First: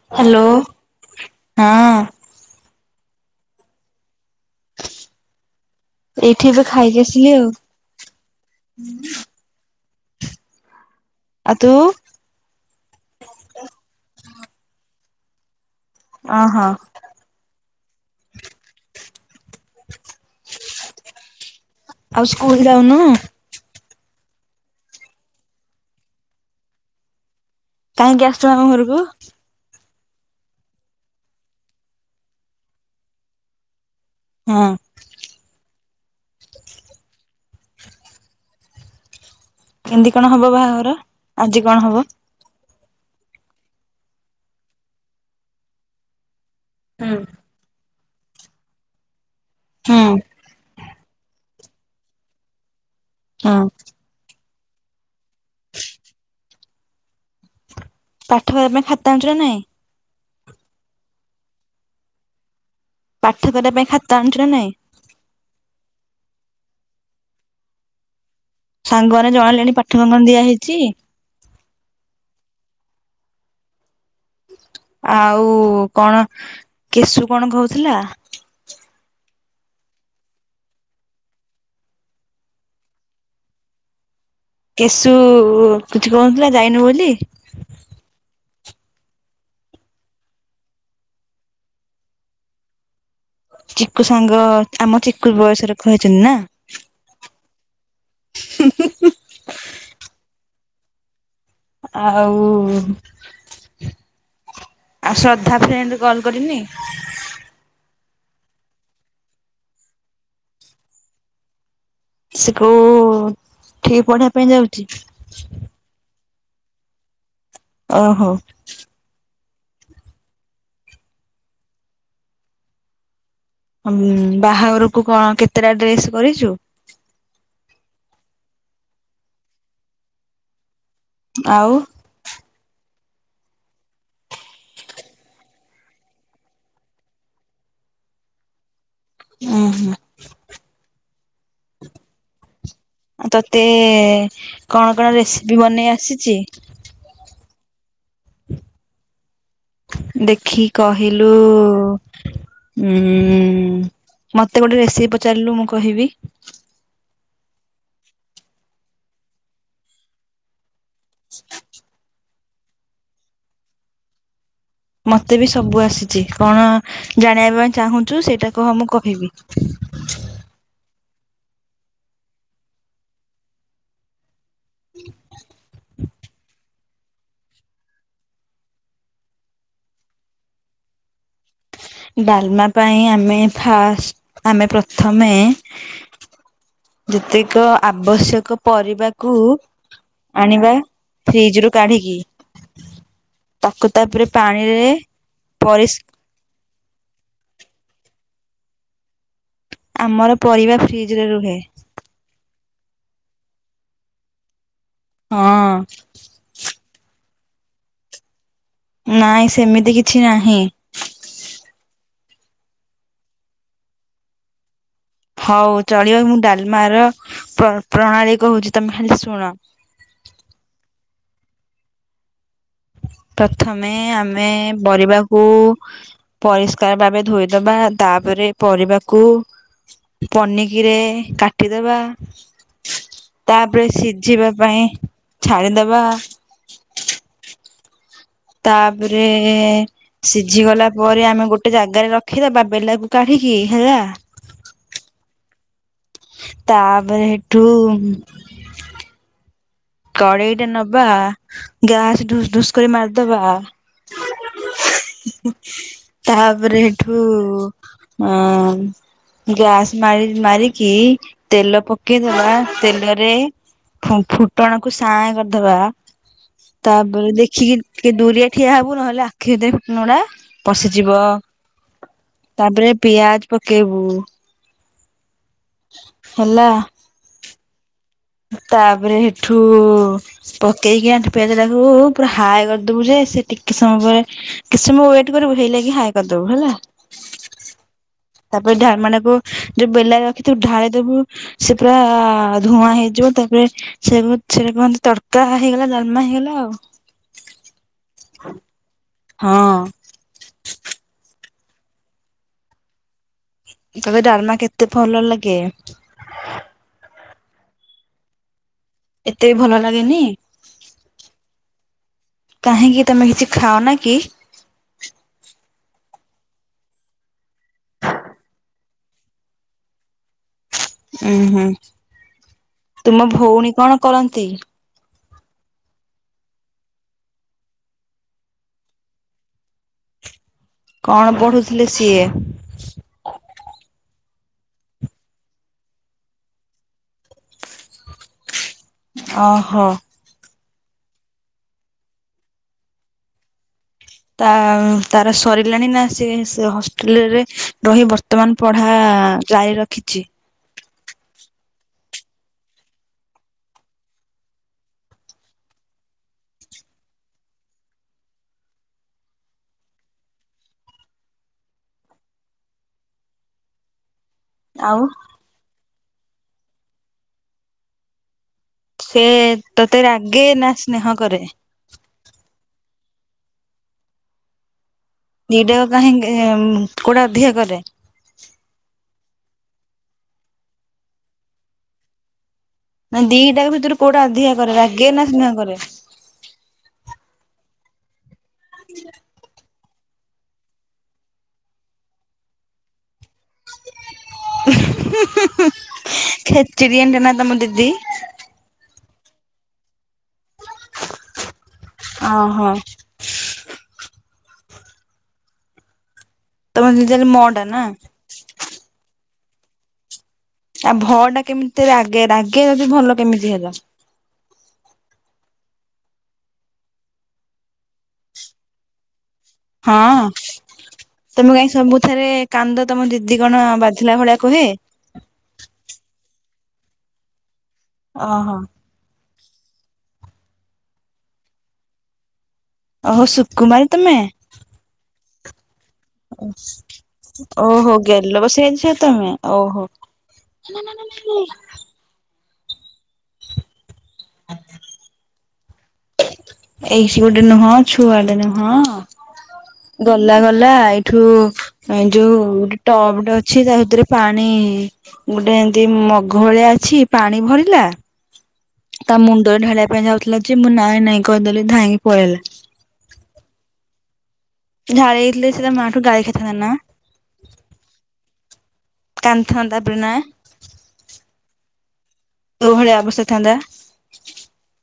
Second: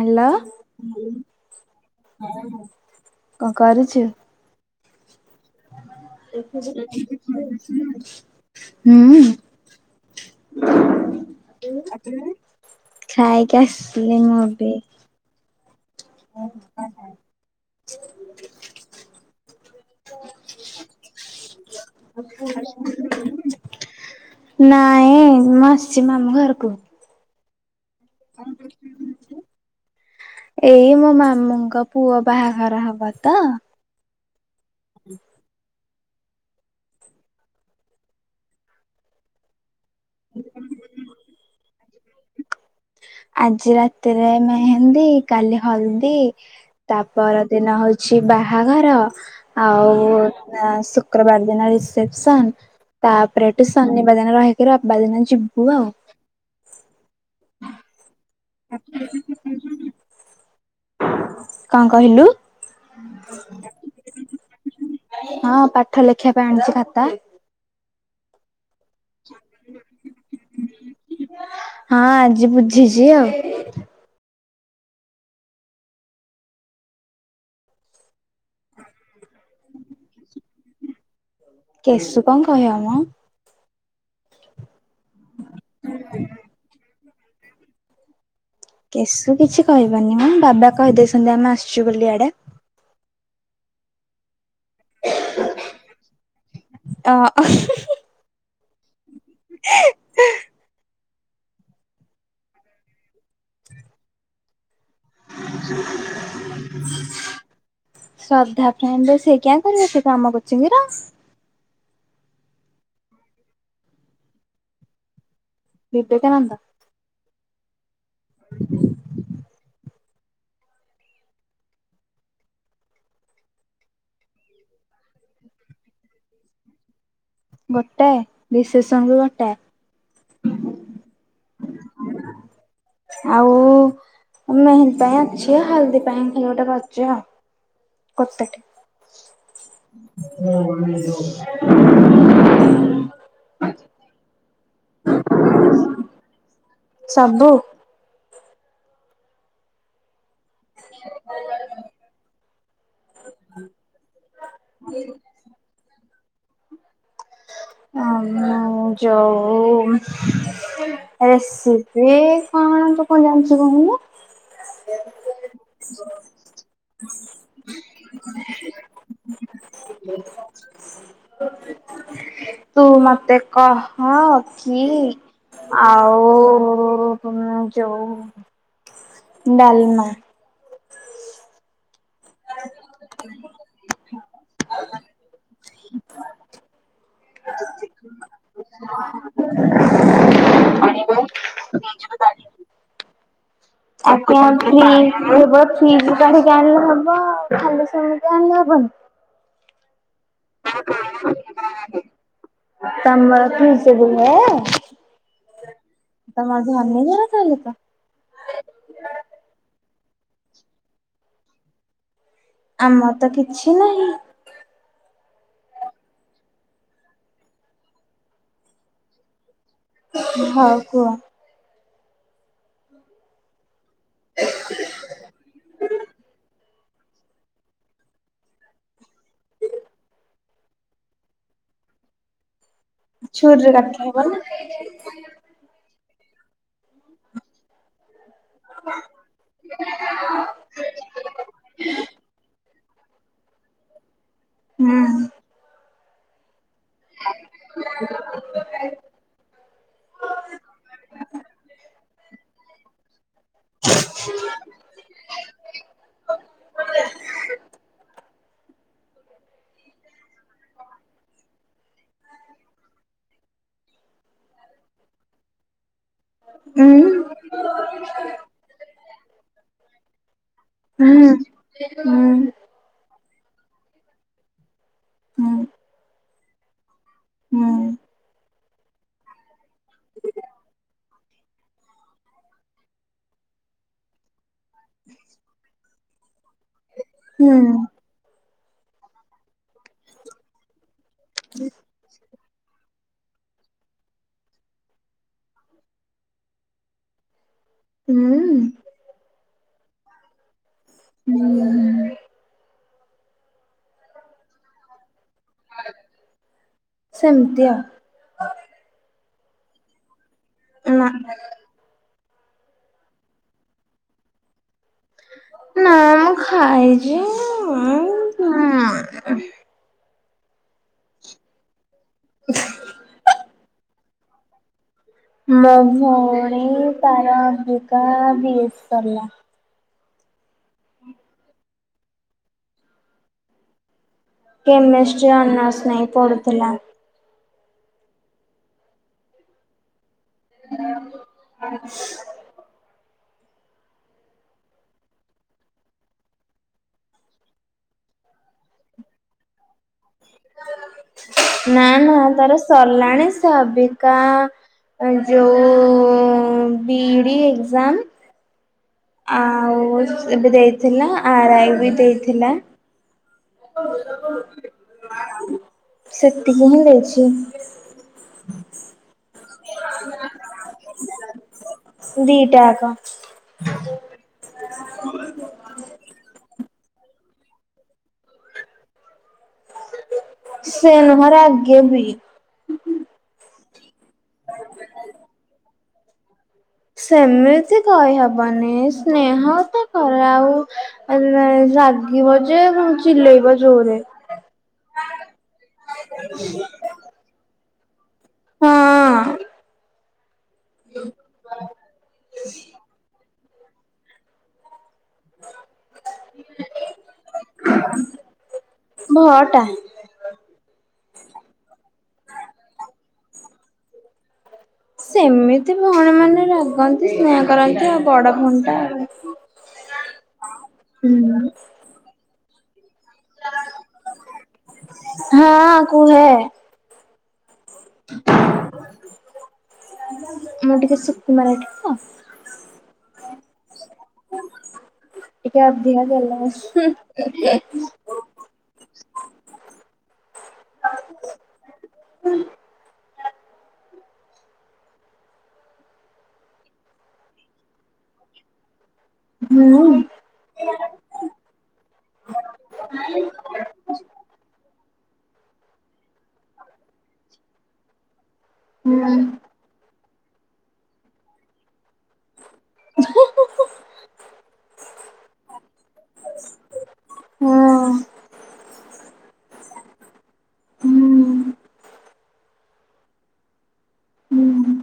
Hello ହଁ କଣ କରୁଛୁ? ଏଇଠି ଏବେ ଖାଇକି ଆସିଲି ଆଉ [inaudible] ହୁଁ ଆଉ ତୁ? ଖାଇକି ଆସିଲି ମୁଁ ଏବେ। ଓ ହୋ। [inaudible] ଆଉ ସ୍କୁଲ ଯାଉନୁ [inaudible] ନାଇଁ ମୁଁ ଆସିଛି ମାମୁଁ ଘରକୁ। କାହିଁକି ଆସିଛ ମାମୁଁ ଘରକୁ। ଏଇ ମୋ ମାମୁଁଙ୍କ ପୁଅ ବାହାଘର ହବ ତ। ହଁ। କେମିତି କଣ ହବ ବାହାଘର ଆଜି କଣ ହବ? ଆଜି ରାତିରେ ମେହେନ୍ଦୀ କାଲି ହଳଦୀ। ତା ହୁଁ ପର ଦିନ ହଉଛି ବାହାଘର। ଆଉ ହେଲା ଶୁକ୍ରବାର ଦିନ ରିସେପସନ। ତାପରେ ହଁ ଏଠୁ ଶନିବାର ଦିନ ରହିକି ରବିବାର ଦିନ ଯିବୁ ଆଉ। [unintelligible] ଖାତା ଅଣିଚୁ ନା ନାଇଁ। କଣ କହିଲୁ? ପାଠ କରିବା ପାଇଁ ଖାତା ଆଣିଛୁ ନା ନାଇଁ? ହଁ ପାଠ ଲେଖିବା ପାଇଁ ଆଣିଛି ଖାତା। ସାଙ୍ଗମାନେ ଜଣେଇଲେଣି ପାଠ କଣ ଙ୍କଣ ଦିଆ ହେଇଛି? ହଁ ଆଜି ବୁଝିଛି ଆଉ। ଆଉ କଣ କେଶୁ କଣ କହୁଥିଲା? କେଶୁ କଣ କହିବମ। କେଶୁ କିଛି କହୁନଥିଲା ଯାଇନୁ ବୋଲି। କେଶୁ କିଛି କହିବନି ମ ବାବା କହିଦେଇଛନ୍ତି ଆମେ ଆସିଛୁ ବୋଲି ଆଡେ। ଚିକୁ ସାଙ୍ଗ ଆମ ଚିକୁ ବୟସର କହିଛନ୍ତି ନା। ଅ ହୁଁ ହୁଁ ହୁଁ। [inaudible] ଆଉ ଆଉ ଶ୍ରଦ୍ଧା ଫ୍ରେଣ୍ଡ କଲ କରିନି। ଶ୍ରଦ୍ଧା ଫ୍ରେଣ୍ଡ ସେ କିଆଁ କରିବ ସେ କଣ ଆମ କୋଚିଙ୍ଗର। ସେ କୋଉ ଠି ପଢିବା ପାଇଁ ଯାଉଛି। ବିବେକାନନ୍ଦ। ଓହୋ। ବାହାଘରକୁ କଣ କେତେଟା ଡ୍ରେସ୍ କରିଛୁ? ଗୋଟାଏ ରିସେପ୍ସନ ଗୋଟାଏ। ଆଉ ଆଉ ମେହେନ୍ଦି ପାଇଁ ଅଛି ହଳଦି ପାଇଁ ଖାଲି ଗୋଟେ କରିଛି ଆଉ। ଉହୁଁ [unintelligible] ଏ [inaudible] କଣ କଣ ରେସିପି ବନେଇ ଆସିଛି। ସବୁ। ଦେଖି କହିଲୁ? ଉୁଁ ମତେ ଗୋଟେ ରେସିପି ପଚାରିଲୁ ମୁଁ କହିବି। [unintelligible] ଅ ଆ ଯଉ ରେସି ରେ କଣ ତୁ କଣ ଜାଣିଛୁ କହୁନୁ। ମତେ ବି ସବୁ ଆସିଛି କଣ ଜାଣିବା ପାଇଁ ଚାହୁଁଛୁ ସେଇଟା କହ ମୁଁ କହିବି। ତୁ ମତେ କହ। କି ଆଉ ଉ-ଉ-ଉ ଉମ୍ ଯଉ ଡାଲମା। ଡାଲମା ପାଇଁ ଆମେ ଫାଷ୍ ଆମେ ପ୍ରଥମେ ଯେତିକ ଆବଶ୍ୟକ ପରିବାକୁ ଆଣିବା ଫ୍ରିଜ୍ ରୁ କାଢି଼କି। ଆପଣ ଫ୍ରୀ କେବଳ ପରିସ୍ ଫ୍ରୀଜ୍ କାଢ଼ିକି ଆଣିଲେ ହବ ଆଉ ଖାଲି ସେମିତି ଆଣିଲେ ହବନି? ଆମର ପରିବା ଫ୍ରିଜ୍ ରେ ରୁହେ। ତମର ଫ୍ରୀଜ୍ ରେ ରୁହେ? ହଁ। ତମର ଧନୀ ଘର ତାହେଲେ ତ। ନାଇଁ ସେମିତି କିଛି ନାହିଁ। ଆମର ତ କିଛି ନାହିଁ। ହଉ ଚଳିବ ମୁଁ ଡାଲମାର ପ୍ର ପ୍ରଣାଳୀ କହୁଚି ତମେ ଖାଲି ଶୁଣ। ହଉ କୁହ। ପ୍ରଥମେ ଆମେ ବରିବାକୁ ପରିଷ୍କାର ବାବେ ଧୋଇଦବା ତାପରେ ପରିବାକୁ ପନିକିରେ କାଟିଦବା। ଛୁରୀରେ ତାପରେ କାଟି ହବ ସିଝିବା ପାଇଁ ଛାଡି଼ଦବା। ତାପରେ ସିଝି ଗଲା ପରେ ଆମେ ଗୋଟେ ଜାଗାରେ ରଖିଦବା। ବେଲାକୁ କାଢି଼କି, ହେଲା? ହୁଁ। ତାପରେ ହେଠୁ କଡ଼େଇଟା ନବା ଗ୍ୟାସ୍ ଢୁସ ଢୁସ୍ କରି ମାରିଦବା। ତାପରେ ହେଠୁ ଅ ଗ୍ୟାସ୍ ମାରି ମାରିକି ତେଲ ପକେଇଦବା ତେଲରେ ଫୁଁ ଫୁଟଣକୁ ସାଏଁ କରିଦବା ହୁଁ ତାପରେ ଦେଖିକି ଟିକେ ଦୂରିଆ ଠିଆ ହବୁ ନହେଲେ ଆଖି ଦେପ୍ ନୁଡ଼େ ଉଁ ପଶିଯିବ ହୁଁ ହୁଁ ତାପରେ ପିଆଜ୍ ପକେଇବୁ ହୁଁ ହେଲା? ହୁଁ। ତାପରେ ହେଠୁ ପକେଇକି ଆଁଠୁ ପିଆଜରାକୁ ପୁରା ହାଏ କରଦୋବୁ ଯେ ସିଏ ଟିକେ ସମୟ ପରେ କେ ସମୟ ୱେଟ୍ କରିବୁ ହେଇ ଲଗି ହାଏ କରଦୋବୁ, ହେଲା? ହୁଁ। ତାପରେ ଢା ମାନେ କୋଉ ଯୋଉ ବେଲାରେ ରଖିଥିବୁ ଢାଳି ଦବୁ ସେ ପୁରା ଧୂଆଁ ହେଇଯିବ ତାପରେ ସେ ପ ସେଟା କୁହନ୍ତି ତଡ଼କା ହେଇଗଲା ଦାଲମା ହେଇଗଲା ଆଉ। ହୁଁ? ହଁ। ହୁଁ। ତତେ ଡାଲମା କେତେ ଫଲ ଲାଗେ? ସେମତିଆ। ଏତେ ବି ଭଲ ଲାଗେନି? ନାଁ। କାହିଁକି ତମେ କିଛି ଖାଅ ନା କି? ନ ମୁଁ ଖାଏ ଯେ ମୁଁ ଉଁ ଉଁ ହୁଁ ତୁମ ଭୋଉଣୀ କଣ କରନ୍ତି? ମୋ ଭୋଉଣୀ ତାର ଅଭିକା ଭେଜ୍ ସରଲା। କଣ ପଢ଼ୁଥୁଲେ ସିଏ? କେମେଷ୍ଟ୍ରି ଅନର୍ସ ନେଇ ପଢ଼ୁଥୁଲା। ଓ ହୋ। [unintelligible] ତା ତାର ସରିଲାଣି ନା ସେ ସେ ହଷ୍ଟେଲରେ ରହି ବର୍ତ ବର୍ତ୍ତମାନ ପଢା ଜାରି ରଖିଚି। ନା ନା ତାର ସରଲାଣି ସେ ଅବିକା ଯେଉଁ ବି ଇ ଡ଼ି ଏକ୍ଜାମ ଆଉ ଏବେ ଦେଇଥିଲା। ଆ ରା ଇ ବି ଦେଇଥିଲା। [unintelligible] ଆଉ ସେତିକି ହିଁ ଦେଇଛି। ସେ ତୋତେ ରାଗେ ନା ସ୍ନେହ କରେ। ଦିଟା ଆକ। ଦିଟା ଆଙ୍କ କାହିଁକି କୋଉଟା ଅଧିକ କର? ସେ ନୁହଁ ରାଗେ ବି। ନା ଦିଟା କ ଭିତରୁ କୋଉଟା ଅଧିକା କରେ ରାଗେ ନା ସ୍ନେହ କରେ? ସେମିତି କହିହବନି ସ୍ନେହ ତ କରେ ଆଉ, ରାଗିବ ଯେ ପୁଣି ଚିଲେଇବ ଜୋରେ। ଖେଚିଡିଆଣି ଟା ନା ତମ ଦିଦି। ହଁ। ଅ ହ। ତମ। [unintelligible] ଭ ଟା। ଆଉ ଭ ଟା କେମିତି ରାଗେ ରାଗେ ଯଦି ଭଲ କେମିତି ହେଲା। ସେମିତି ଭଉଣୀ ମାନେ ରାଗନ୍ତି ସ୍ନେହ କରନ୍ତି ଆଉ ବଡ ଭଉଣୀ ଟା। ହଁ, ହୁଁ ତମେ କାଇଁ ସବୁଥରେ କାନ୍ଦ ତମ ଦିଦି କଣ ବାଧିଲା ଭଳିଆ କୁହେ? ହଁ କୁହେ। ଅ ହ। ମୁଁ ଟିକେ ସୁକୁମାରୀ ଟି ତ। ଓହୋ ସୁକୁମାରୀ ତମେ। [unintelligible] ଓହୋ ଗେଲ ବସରିଆ ଝିଅ ତମେ ଓହୋ। ଏଇଠି ଗୋଟେ ନୁହଁ ଛୁଆଟେ ନୁହଁ ହୁଁ। ପିଲା କଲା ଏଇଠୁ ଯୋଉ ଟବ ଟେ ଅଛି ତା ଭିତରେ ପାଣି ଗୋଟେ ଏମିତି ମଗ ଭଳିଆ ଅଛି ତା ଭିତରେ ପାଣି ଭରିଲା ତା ହଁ। ମୁଣ୍ଡ ଢାଳିବା ପାଇଁ ଯାଉଥିଲା ଯେ ମୁଁ ନାଇଁ ନାଇଁ କହିଦେଲି ଧାଇଁକି ପଳେଇଲା। [inaudible] ଢାଳି ଦେଇଥିଲେ ସେ ତା ମାଠୁ ଗାଳି ଖାଇଥାନ୍ତା ନା। କାନ୍ଦି ଥାନ୍ତା ତାପରେ ନା। ହୁଁ କୋ ଭଳିଆ ଅବସ୍ତା ହେଇଥାନ୍ତା। ଉଁ ହୁଁ।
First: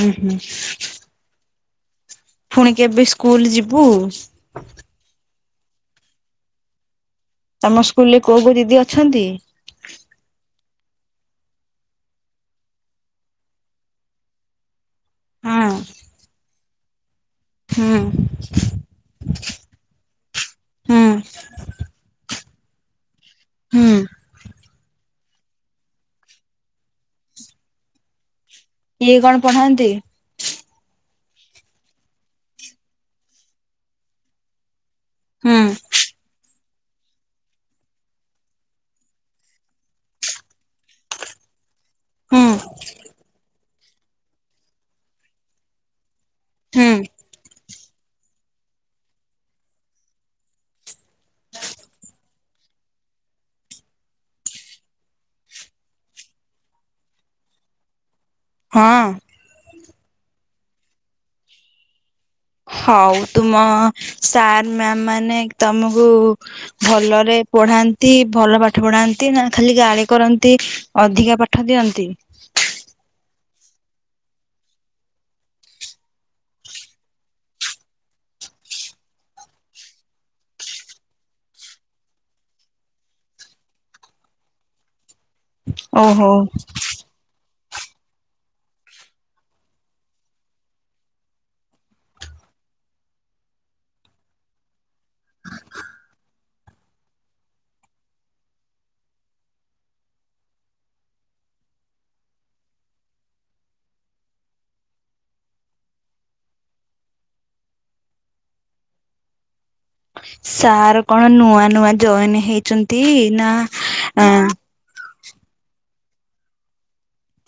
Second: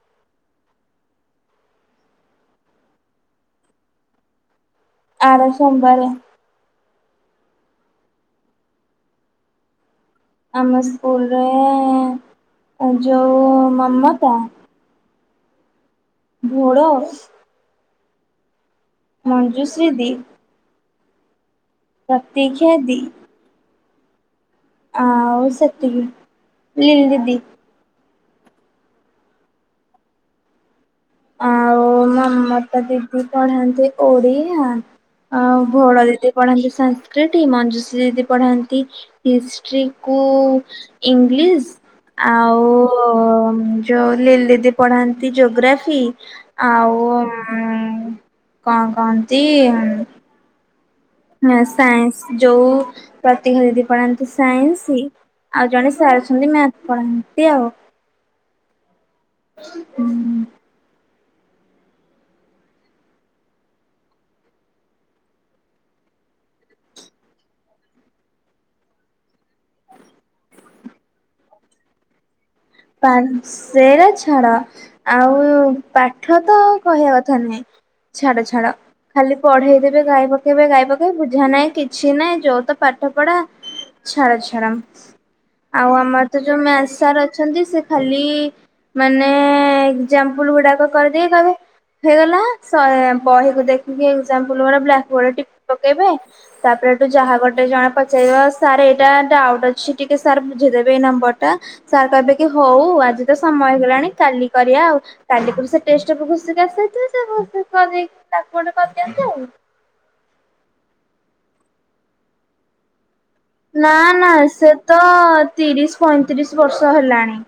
ଉଁ ହୁଁ। ପୁଣି କେବେ ସ୍କୁଲ ଯିବୁ? ଆର ସୋମବାରେ। ତମ ସ୍କୁଲ ରେ କୋଉ କୋଉ ଦିଦି ଅଛନ୍ତି? ଆମ ସ୍କୁଲରେ ଯଉ ମମତା ହଁ। [unintelligible] ହୁଁ। ମଞ୍ଜୁଶ୍ରୀ ଦି, ହୁଁ। ପ୍ରତିକ୍ଷ୍ୟା ଦି, ହୁଁ ଆଉ ସେତିକି ମିଲି ଦିଦି। ଇଏ କଣ ପଢ଼ାନ୍ତି? ଆଉ ମମତା ଦିଦି ପଢ଼ାନ୍ତି ଓଡିଆ। ହୁଁ ଆଉ ଭଲ [inaudible] ପଢ଼ାନ୍ତି ସଂକୃତି, ମଞ୍ଜୁଶ୍ରୀ ଦିଦି ପଢ଼ାନ୍ତି ହିଷ୍ଟ୍ରି କୁ ଇଂଲିଶ। ହୁଁ ଆଉ ଅ ଉମ ଯୋଉ ଲିଲି ଦିଦି ପଢ଼ାନ୍ତି ଜୋଗ୍ରାଫ ଫି, ହୁଁ ଆଉ ଉମ ମମ କ'ଣ କହନ୍ତି? ଉମ ହଁ ସାଇନ୍ସ ଯୋଉ ପ୍ରତୀକ୍ଷା ଦିଦି ପଢ଼ାନ୍ତି ସାଇନ୍ସୀ। ଆଉ ଜଣେ ସାର୍ ଅଛନ୍ତି ମ୍ୟାଥ ପଢ଼ାନ୍ତି ଆଉ। ହୁଁ। ହୁଁ। ହଉ ତୁମ ସାର୍ ମାମ୍ ମାନେ ତମକୁ ଭଲରେ ପଢାନ୍ତି, ଭଲ ପାଠ ପଢାନ୍ତି, ନା ଖାଳି ଗାଲି କରନ୍ତି? ଅଧିକା ପାଠ ଦିଅନ୍ତି? ପାଞ୍ଚ ସେଇଟା ଛାଡ, ଆଉ ପାଠ ତ କହିବା କଥା ନୁହେଁ। ଛାଡ଼ ଛାଡ଼। ଖାଲି ପଢ଼େଇ ଦେବେ, ଗାଇ ପକେଇବେ ଗାଈ ପକେଇବେ, ବୁଝା ନାହିଁ କିଛି ନାହିଁ ଯୋଉ ତ ପାଠ ପଢ଼ା। ଛାଡ ଛାଡ। ଆଉ ଆମର ଓହୋ। ତ ଯୋଉ ମ୍ୟାଥ ସାର ଅ ସେମିତି ସେ ଖାଲି ମାନେ ଏଜାମ୍ପଲ ଗୁଡାକ କରିଦେଇ କହିବେ। ହେଇଗଲା ଶହେ ବହିକୁ ଦେଖିକି ଏକଜାମ୍ପଲ ବାଡ଼ ବ୍ଲାକ ବୋଡ ଟିକ ପକେଇବେ। ତାପରେ ତ ଯାହା ଗୋଟେ ଯାହା ପଚାରିବ ସାର୍ ଏଇଟା ଡାଉଟ ଅଛି, ଟିକେ ସାର୍ ବୁଝେଇଦେବେ ଏଇ ନମ୍ବରଟା? ସାର୍ କହିବେ କି ହଉ ଆଜି ତ ସମୟ ହେଲାଣି କାଲି କରିବା ଆଉ। କାଲି ପୁଣି ସେ ଟେଷ୍ଟକୁ ଘୁଷିକି ଆସେ ସେଥିରେ ସେ [inaudible] କରିଦିଅନ୍ତି ଆଉ। ସାର୍ କଣ ନୂଆ ନୂଆ ଜଏନ ହେଇଛନ୍ତି? ନା ନା ନା, ସେ ତ ତିରିଶ ପଇଁତିରିଶ ବର୍ଷ ହେଲାଣି।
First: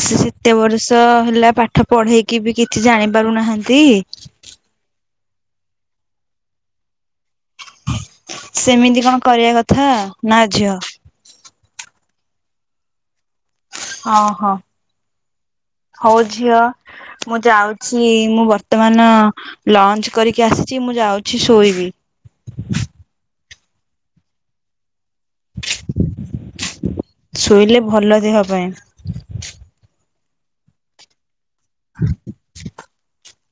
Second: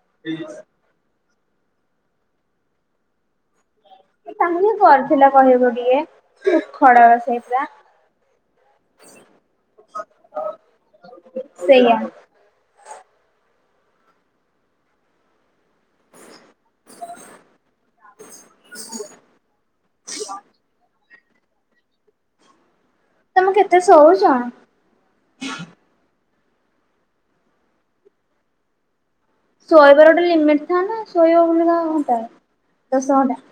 ସେ ସେତେ ବର୍ଷ ହେଲା ପାଠ ପଢେଇକି ବି କିଛି ଜାଣି ପାରୁନାହାନ୍ତି? ସାଙ୍ଗ ହିଁ କରିଥିଲା କହିବ ବି ୟେ ଖଡ଼ା ଵା ସେଇଟା। ସେମିତି କଣ କରିବା କଥା? ନା ଝିଅ। ସେଇଆ। ହଁ ହୋ, ହଉ ଝିଅ ମୁଁ ଯାଉଛି, ମୁଁ ବର୍ତ୍ତମାନ ଲଞ୍ଚ କରିକି ଆସିଛି, ମୁଁ ଯାଉଛି ଶୋଇବି। ତମେ କେତେ ଶୋଉଛ? ଶୋଇଲେ ଭଲ ଦେହ ପାଇଁ। ଶୋଇବାର ଗୋଟେ ଲିମିଟ ଥାଏ ନା ଶୋଇଵା ବାଳିକା ଘଣ୍ଟାଏ ଦଶ ଘଣ୍ଟା।